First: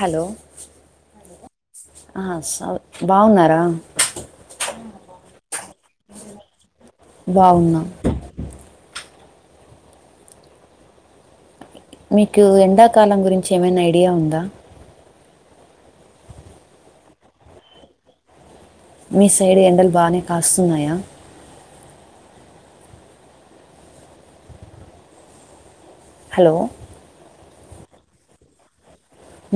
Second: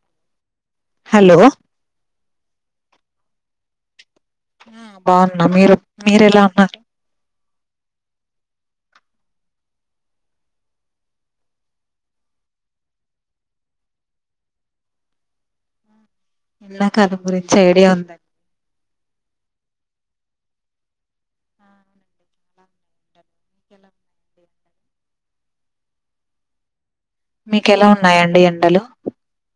Hello hello ఆ సౌ బాగున్నారా ఆ బాగున్నా మీరు మీర ఎలా ఉన్నారు బావున్నా మీకు ఎండాకాలం గురించి ఏమైనా ఐడియా ఉందా ఎండాకాలం గురించి ఐడియా ఉంది అండి మీ సైడ్ ఎండలు బానే కాస్తున్నాయా హలో మీకు ఎలా ఉన్నాయండి ఎండలు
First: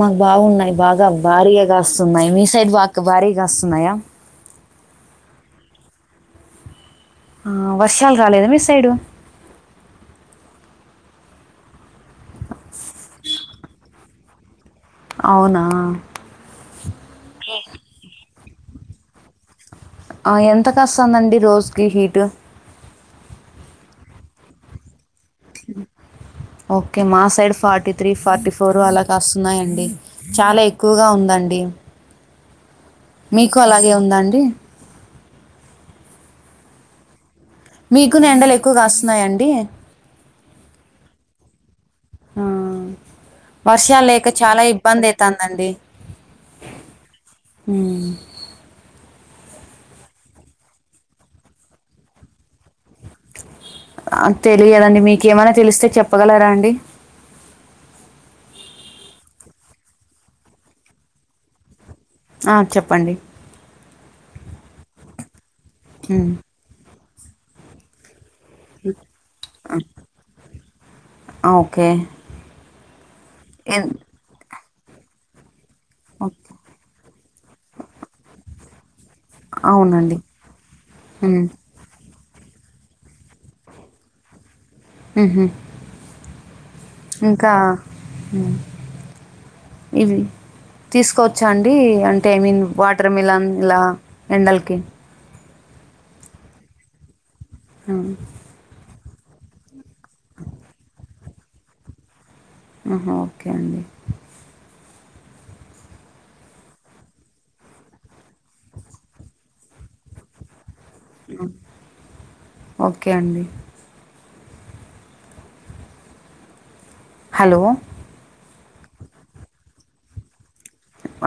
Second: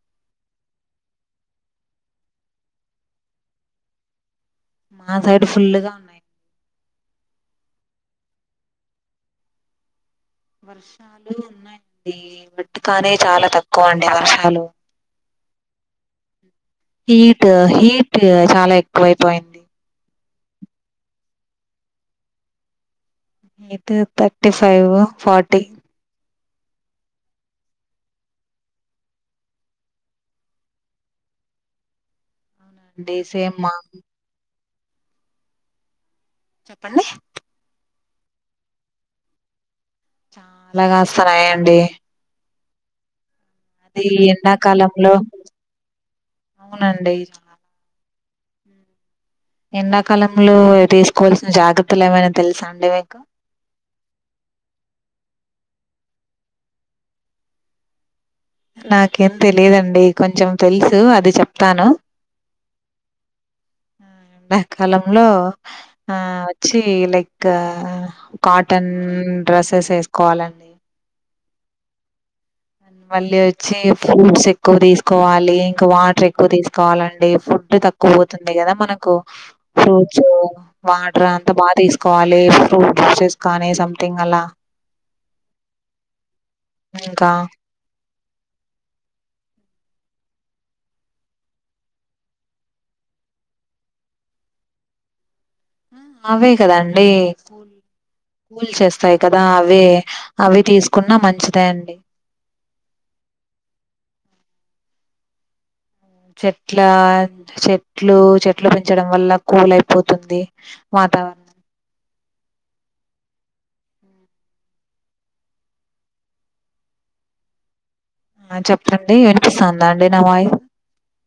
మాకు బాగున్నాయి బాగా భారీగా కాస్తున్నాయి మీ సైడ్ భాక్ భారీగా కాస్తున్నాయా మా సైడ్ ఫుల్లుగా ఉన్నాయి ఆ వర్షాలు రాలేదా మీ సైడు వర్షాలు ఉన్నాయండి [unintelligible] కాని చాలా తక్కువ అండి వర్షాలు అవునా హీట్ హీట్ చాలా ఎక్కువ అయిపోయింది ఆ ఎంత కాస్తదండి రోజుకి హీటు ఇటు తర్టీ ఫైవ్ ఫార్టీ ఓకే మా side forty three, forty four అలాగా కాస్తున్నాయండీ చాలా ఎక్కువగా ఉందండి. అవునండి సేమ్ మీకు మా అలాగే ఉందా అండి చెప్పండి మీకున ఎండలు ఎక్కువ కాస్తున్నాయా అండి. చాలా కాస్తన్నాయండీ ఆ, వర్షాలు లేక చాలా ఇబ్బంది ఎండాకాలంలో అయితాందండి అవునండి హ్మ్ ఎండాకాలంలో తీసుకోవాల్సిన జాగ్రత్తలు ఏవైనా తెలుసా అండి మీ ఆ తెలియదండి మీకేమైనా తెలిస్తే చెప్పగలరా అండి. నాకేం తెలిదండి కొంచెం తెలుసు అది చెప్తాను. ఆ చెప్పండి హలో ఎండాకాలంలో ఆ ఉమ్, వచ్చి లైక్ కా కాటన్ డ్రెస్సెస్ ఏసుకోవాలండి ఆ, ఓకే అను మళ్ళీ వచ్చి ఎన్- ఫ్రూట్స్ ఎక్కువ తీసుకోవాలి ఇంకా వాటర్ ఎక్కువ ఓకే. తీసుకోవాలండి ఫుడ్ తక్కువ పోతుంది కదా. కు అవునండి ఫ్రూట్స్ వాటర్ ఉమ్, అంతా బాగా తీసు కోవాలి ఫ్రూట్ జ్యూసెస్ కానీ సంథింగ్ అలా హు ఉమ్ ఇంకా మ్ ఇవి తీసుకోవచ్చా అండి అంటే ఐ మీన్ వాటర్ మిలన్ ఇలా ఎండలకి ఆ అవే కదాండి ఉమ్, చేస్ ఫ్రై కదా అవి అవి తీసుకున్నా మంచిదే అండి అహా ఓకే అండి చెట్ల చెట్లు చెట్లు పెంచడం వల్ల కూల్ అయిపోతుంది వాతావరణం ఓకే అండి హలో ఆ చెప్పండి వినిపిస్తుందా అండి నా వాయ్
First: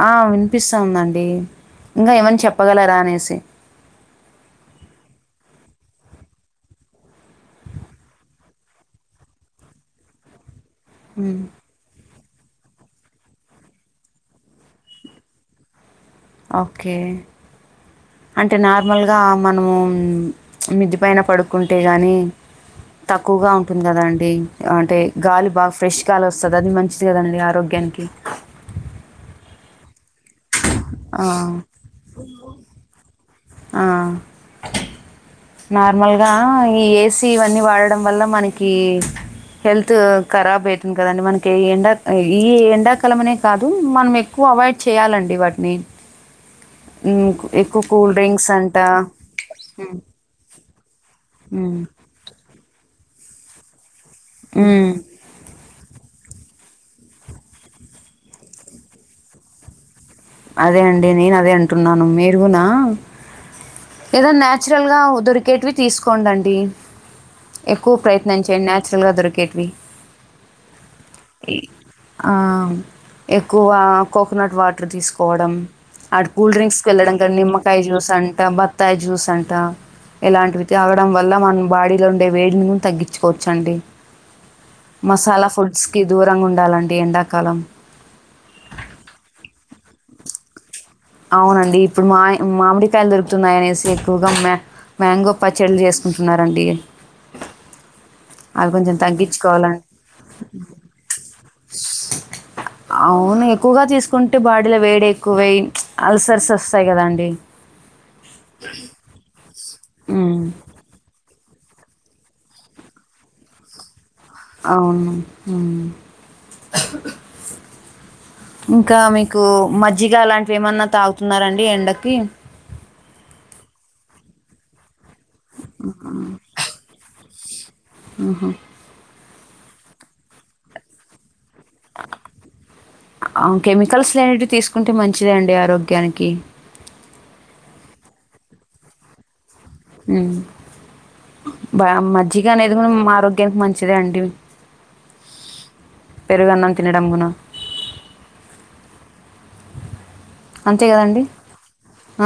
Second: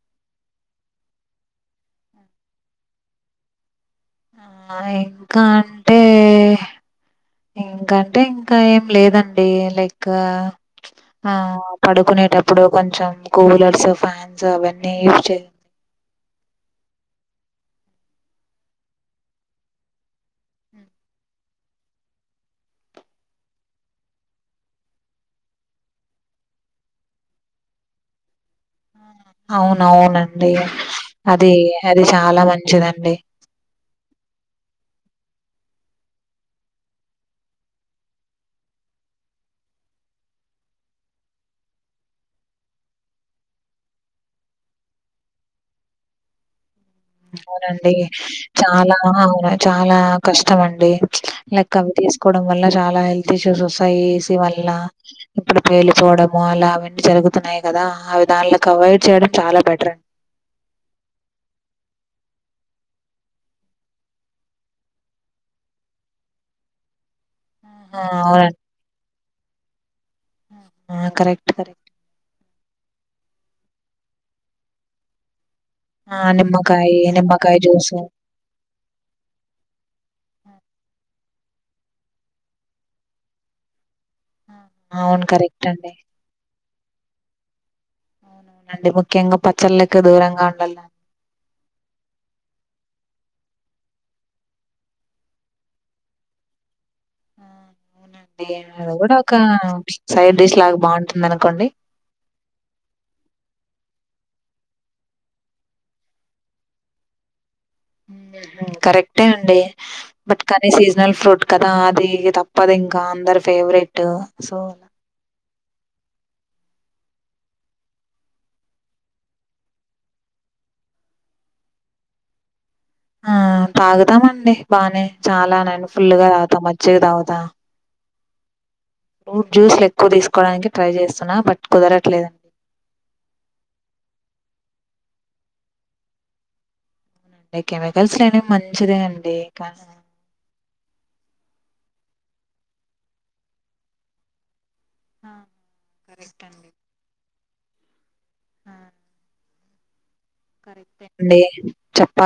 ఆ వినిపిస్తా ఉందండి ఇంగ ఏమన చెప్పగలరా అనేసి ఆ ఇంకా అంటే ఇంకంటే ఇంకా ఏం లేదండి లైకా ఆ ఉమ్, పడుకునే టప్పుడు కొంచెం కూలర్స్, ఫ్యాన్స్, అవన్నీ యూజ్ చేయాలి. ఓకే అంటే నార్మల్గా మనమూ మిద్ది పైన పడుకుంటే గానీ తక్కువగా ఉంటున్ గదా అండి అంటే గాలి బాగా ఫ్రెష్ గాలి ఒస్తది అది మంచిది కదండడి ఆరోగ్యానికి అవునవునె డి ఆ, అది అది చాలా మంచిదండి ఆ. నార్మల్గా ఈ ఏసీ ఇవన్నీ వాడడం వల్ల మనకీ హెల్త్ ఖరాబ్ అయితుంది కదండి మనకి ఈ ఎండ ఈ ఎండాకాలం అనే కాదు మనం ఎక్కువ అవాయిడ్ చేయాలన్ డి వాటిని ఎక్కువ అవునండి కూల్ డ్రింక్స్ అంట చాలా అవును చాలా కష్టం అండి లైక్ ఉమ్, అవి తీసుకోవడం వల్ల చాల లా హెల్త్ ఇష్యూస్ ఒస్ ఆ ఏసి వల్ల ఉమ్. ఇప్పుడు పేలిపోడం మాల్ల అవన్నీ జరుగుతున్నాయి కదా అవి దాల్లక్ అవయిడ్ చేయడం చాలా బెటర్ అండి అదే అండి నేను అదే అంటున్నాను మీరుగునా ఎక్కువ ఆ! ప్రయత్నం అవునండి. చేయండి నేచురల్గా దొరికే కెట్వి ఆ! కరెక్ట్. ఇ కరెక్ట్. ఆ ఎక్కువా కోకనట్ వాటరు తీసుక్ కోడం ఆ! అట్ కూల్ డ్రింక్స్ నిమ్మకాయి, కెళ్ళడం కానీ నిమ్మకాయ జ్యూసు. జ్యూస్ అంట, బత్తాయి జ్యూస్ అంట, ఇలాంటివి తాగడం వ. అల్ల మన బాడీలో ఉండే వేడిని గున్ తగ్గించుకోవచ్చు అండి అవును. మసాలా కరెక్ట్ ఫుడ్స్ అండి. కి దూరంగా ఉండాలన్ తి ఎండాకాలం అవునవునండి ముఖ్యంగా పచ్చళ్ళకి దూరంగా ఉండాలా అవునండి ఇప్పుడు మా మామిడికాయలు దొరుకుతున్నాయి అనేసి ఎక్కువగా మ మ్యాంగో పచ్చడిలు చేసుకుంటున్నారండి ఆ అవునండి అవి అది కొంచెం గూడా ఒక తగ్గించుకోవాలండి సైడ్ డిష్ లాగా బాగుంటుంది అనుకోండి కుంటె బాడిల వేడి ఎక్కువేయిన్ అల్సర్స్ ఒస్తాయి గదా అండి కరెక్టే అండి ఉమ్, బట్కానే సిజనల్ ఫ్రూట్ కదా అది తప్పది ఇంకా అందరు ఫేవరెట్ సో అవును ఇంకా మీకు మజ్జిగ అలాంటివి ఏమన్నా తాగుతున్నారండి ఎండకి ఆ తాగుదాం అండి బానే చాలానే ఫుల్ గా తాగుతా మజిగా తాగుతా ఆహ ఫ్రూట్ జ్యూస్లు ఎక్కువ తీసుకోవడానికి ట్రై చేస్తున్నా బట్ కుదరట్లేదండి. కెమికల్స్ నేవి తీసుకుంటే మంచిద అండి ఆరోగ్యానికి లె కెమికల్స్ లేనివి మంచిదే అండి కానీ బా మజ్జిగ అనేది కూడా మ ఆరోగ్యానికి మంచిదే అండి ఆ! కరెక్ట్ పెరుగు అండి. అన్నం తినడం గున అంతే కరెక్ట్ కదండి అండి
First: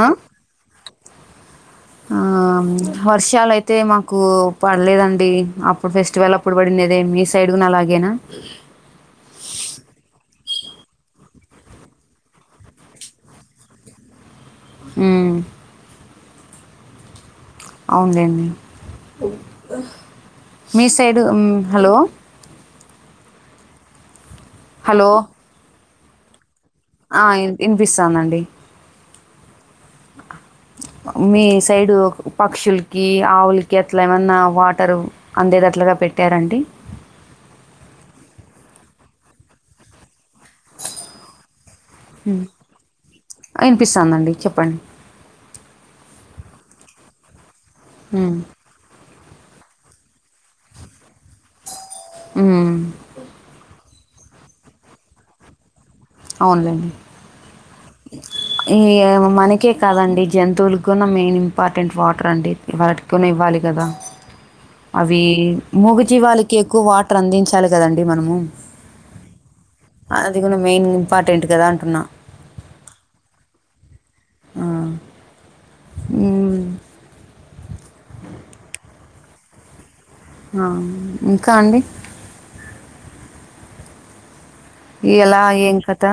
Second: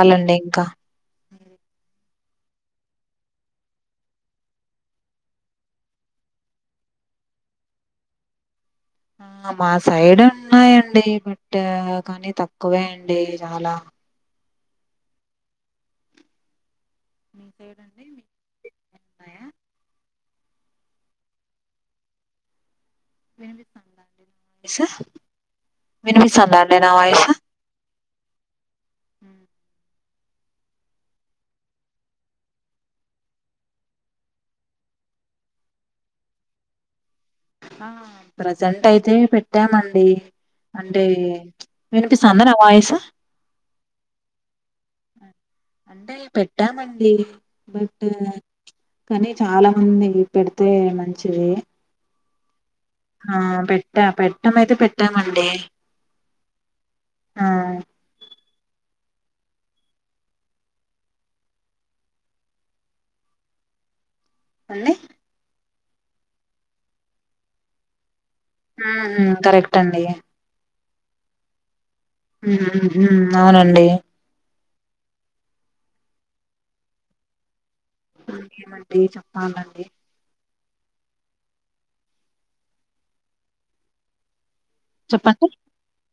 ఆ? ఇంకా ఆ వర్షాలు అయితే మాకు పడలేదండి అప్పుడు ఫెస్టివల్ అప్పుడు పడిందిదే మీ సైడ్ కూడా అలాగేనా. ఆ మా సైడ్ ఉన్నాయండి బట్ కానీ తక్కువే అండి చాలా అ మీ సైడ్ అండి? అవును మీ లేండి ఉన్నాయా? మీ సైడు హలో వినిపిత్తంద ఇస్రఫ్ హలో వినిపిస్తుందా అండి నా ఆ ఇ ఇన్పిస్ స్తానండి హ మీ సైడు పక్షులకి ఆవులకి అట్లా ఏమన్నా వాటర్ అందేదట్లాగా పెట్టారండి ఆ ప్రజెంట్ అయితే పెట్టామండి అంటే వినిపిస్తుదా నా వాయిసు వినిపిస్తుందిండి చెప్పండి అంటే పెట్టామండి బట్ మ్, కాని చాలా మంది పెడితే మంచిది ఉమ్ ఆ పెట్ట పెట్టం అయితే పెట్టామండి అవునులేండి ఆ ఈ మనకే కాదండి జంతువుల కూడా మెయిన్ ఇంపార్టెంట్ వాటర్ అండి వాటి కూడా ఇవ్వాలి కదా అండి అవి మూగ జివాళ్ళకి ఎక్కువ వాటర్ అందించాలి కదండి మనము హ్మ్ కరెక్ట్ అండి అది కూడా మెయిన్ ఇంపార్టెంట్ కదా అంటున్నా హ్మ్ హు అవునండి ఆ హూ ఏమండి చెప్పాలండి ఆ ఇంకా అండి ఎలా చెప్పండి ఏంగకత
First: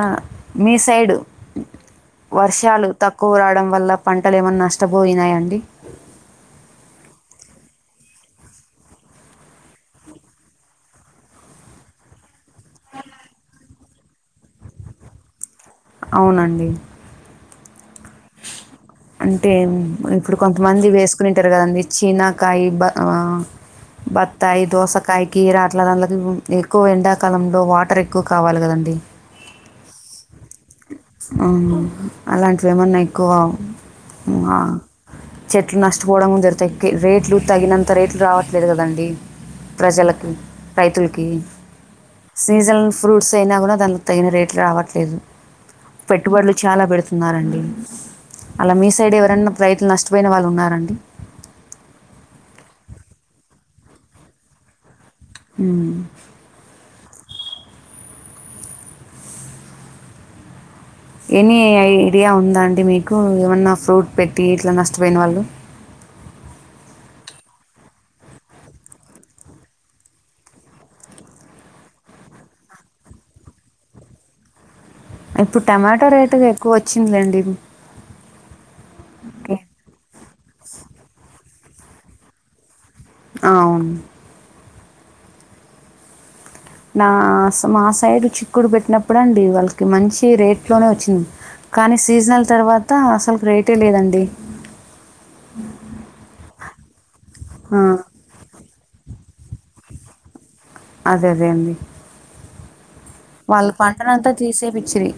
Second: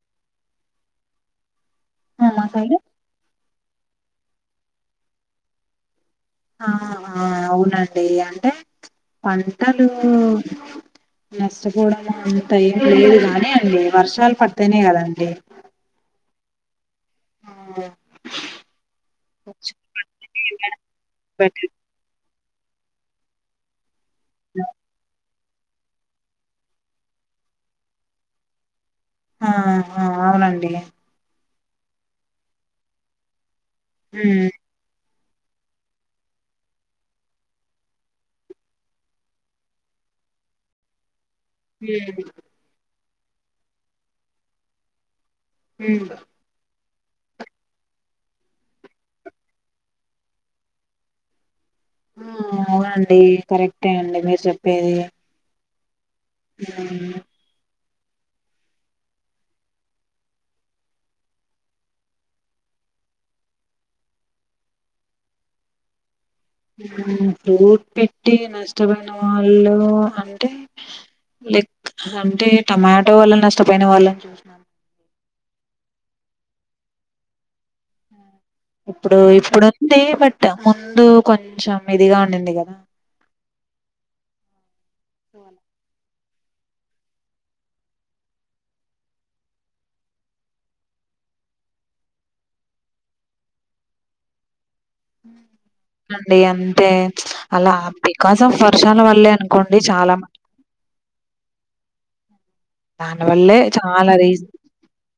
మీ సైడు ఆ మా సైడ్ వర్షాలు తక్కువ రాడం వల్ల పంటలు ఏమైన్నా నష్టపోయినాయాడి ఆ అవునండి అంటే పంటలు నష్టపోవడము పైం లేదు గానీ అండి వర్షాలు పడుతేనే కదండి అవునండి ఆ అంటే ఇప్పుడు కొంతమంది వేసుకునింటారు కదండి చినా కాయి బ బత్తాయి దోసకాయ్ కీర అట్లా దాంకి ఎక్కువ ఎండాకాలంలో వాటర్ ఎక్కువ కావాలి కదండి ఆహా అవునండి అవును అలాంటివి ఏమన్నా ఎక్కువ ఉమ్ ఆ చెట్లు నష్టపోవడంము దొరుగుతాయి రేట్లు తగినంత రేట్లు రావట్లేదు కదండి ప్రజలకి రైతులకి సీజన్ ఫ్రూట్ స్ అయినా కూడా దాకు తగిన రేట్లు రావట్లేదు ఉమ్ పెట్టుబడులు చాలా పెడత ఉన్నారండి అలా మీ సైడ్ ఎవరనా రైతులు నష్టపోయిన వాళ్ళు ఉన్నారండి అవునండి కరెక్టే అండి మీరు చెప్పేది ఉ ఉ ఎనీ ఐడియా ఉందా అండి మీకు ఏమన్నా ఫ్రూట్ పెట్టి ఇట్లా నష్టపోయిన వాళ్ళు ఫ్రూట్ పెట్టి నష్టపోయిన వాళ్ళు అంటే లైక్ అంటే టమాటో వాల్ల నష్టపోయిన వాళ్ళు ఇప్పుడు టమాటో రేటుగా ఎక్కువ వచ్చిందిండి ఇప్పుడు ఇప్పుడుంది బట్ ముందు కొంచెం మీదిగా ఉండింది కదా అ అవును సేవనా నా మా సైడు చిక్కుడు పెట్టినప్పుడు అండి వాళ్ళకి మంచి రేట్లోనే వచ్చింది కానీ సీజనల్ తర్వాత అసలుకి రేటే లేదండి అండి అంటే అలా ఆ, బికాస్ అఫ్ వర్షాల వల్లే అనుకోండి చాలా మం అదే అదే అండి దానివల్లే వాళ్ళ చాలా పంటనంతా రీజ్ తీసేపిచ్చిరి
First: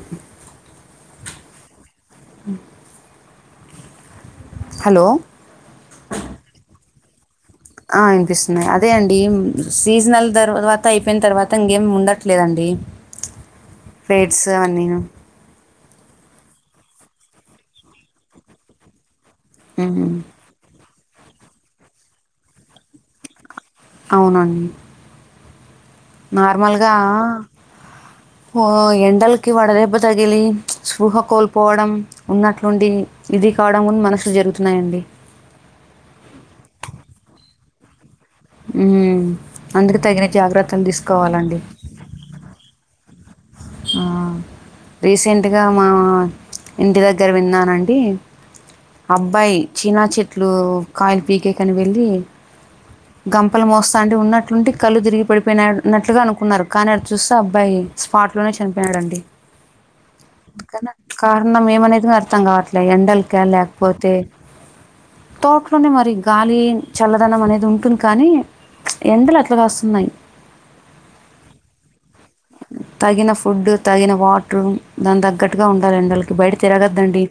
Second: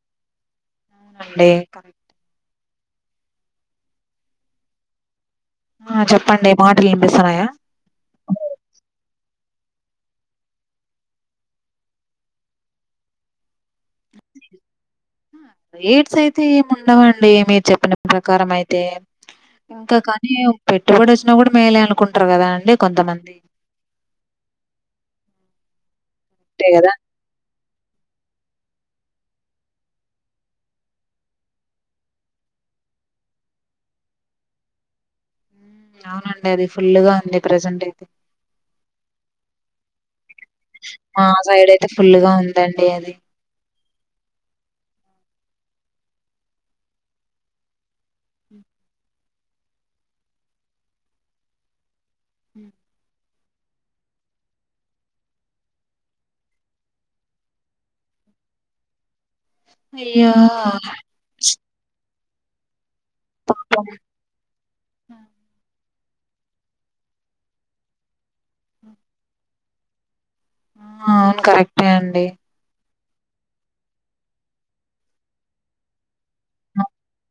అవునండి కరెక్ట్ అ హలో ఆ చెప్పండి మాటలు వినిపిస్తన్నాయా ఆ, వినిపిస్తున్నాయి అదే అండి సీజనల్ తర్వాత అయిపోయిన తర్వాత ఇంకేమి ఉండట్లేదండి ఫేడ్స్ అవి అన్నీను రేట్స్ అయితే ఏమి ఉండవండి మీరు చెప్పిన ప్రకారం అయితే ఇంకా ఉమ్. కానీ పెట్ పెట్టుబడి వచ్చినా కూడా మేలేే అనుకుంటారు కదా అండి కొంతమంది అవునం అంతే నార్మల్గా కదా ఓ ఎండలకి వడదేబ్బ తగిలి స్పృహ కోల్పోవడం ఉన్నట్లుండి ఇది కావడం కూడా మనసు జరుగుతున్నాయండి హ్మ్ అవునండి అది ఫుల్గా ఉంది ప్రజెంట్ అయితే హ్మ్ అందుకి తగిన జాగ్రత్తలు మా తీసుకోవాలండి సైడ్ అయితే ఫుల్ గా ఉందండి అది ఆ రీసెంట్గా మా ఇంటి దగ్గర విన్నానండి అబ్బాయి చీనా చెట్లు కాయలు పీకేకని వెళ్ళి హ్మ్ గంపలు మోస్తా అంటే ఉన్నట్లుంటి కళ్ళు తిరిగి పడిపోయినన్నట్లుగా అనుకున్నారు కానీ అటు చూస్తే అబ్బాయి స్పాట్ లోనే చనిపోయాడండి అయ్యో కారనం మేమానేది అర్ అర్థం కాట్లే ఎండల్ కా పాపం లేకపోతే ఇంట్లోనే మరి గాలి చల్లదనం అనేది ఉంటుంది కానీ ఎండలు అట్లాగాస్తున్నాయి ఆ అవును కరెక్టే అండి తగిన ఫుడ్ తగిన వాటరు దాని తగ్గట్టుగా ఉండాలండి ఎండలకి బయట తిరగద్దండి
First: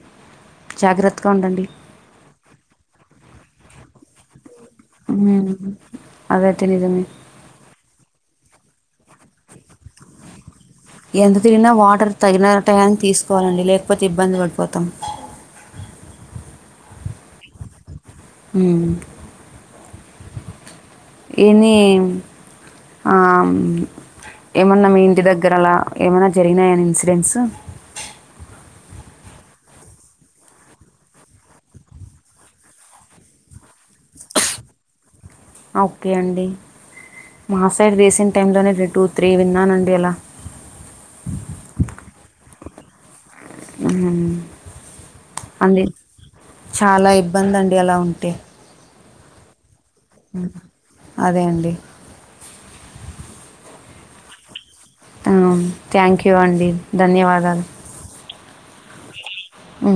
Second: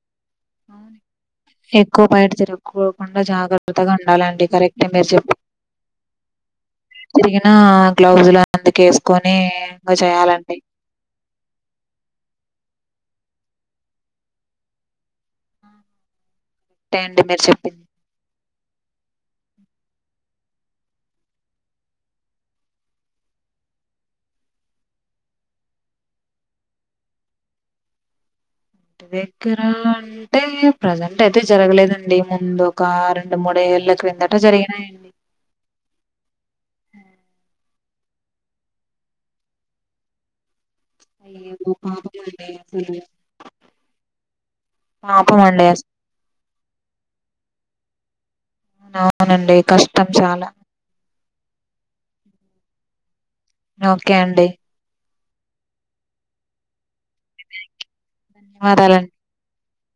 అవునే జాగ్రత్తగా ఉండండి ఎక్కువ బయట తిరకోకుండా జాగ్రత్తగా ఉండాలండి కరెక్ట్ మీమీర్ చెప్పు ఉమ్, అదైతే నిజమే తిరిగినా గ్లోసులు అందుకే వేస్ కొని ఇంగా చేయాలండి ఎంత తిరిగినా వాటర్ తగినట్టు గానే తీసుకోవాలండి లేకపోతే ఇబ్బంది పడిపోతాం టె అండి మీరు చెప్పింది హ్మ్ ఎన్నీ ఆ ఏమన్నా మీ ఇంటి దగ్గర అలా ఏమైనా జరిగినాయని ఇన్సిడెన్స్ ఇంటి దగ్గర అంటే ప్రజెంట్ అయితే జరగలేదండి ముందు ఒక రెండు మూడేళ్ళ ఓకే అండి మాస టర్ రీసెంట్ టైంలోనే రెం టూ త్రీ విన్నానండి అలా అయ్యో పాపం [unintelligible] ఊ పాపం అండి అంది అసలు చాలా ఇబ్బంది అండి ఎలా ఉంటే అవునండి కష్టం ఉ చాలా అదే అండి ఓకే అండి థ్యాంక్ యూ అండి ధన్యవాదాలు ధన్యవాదాలండి ఊ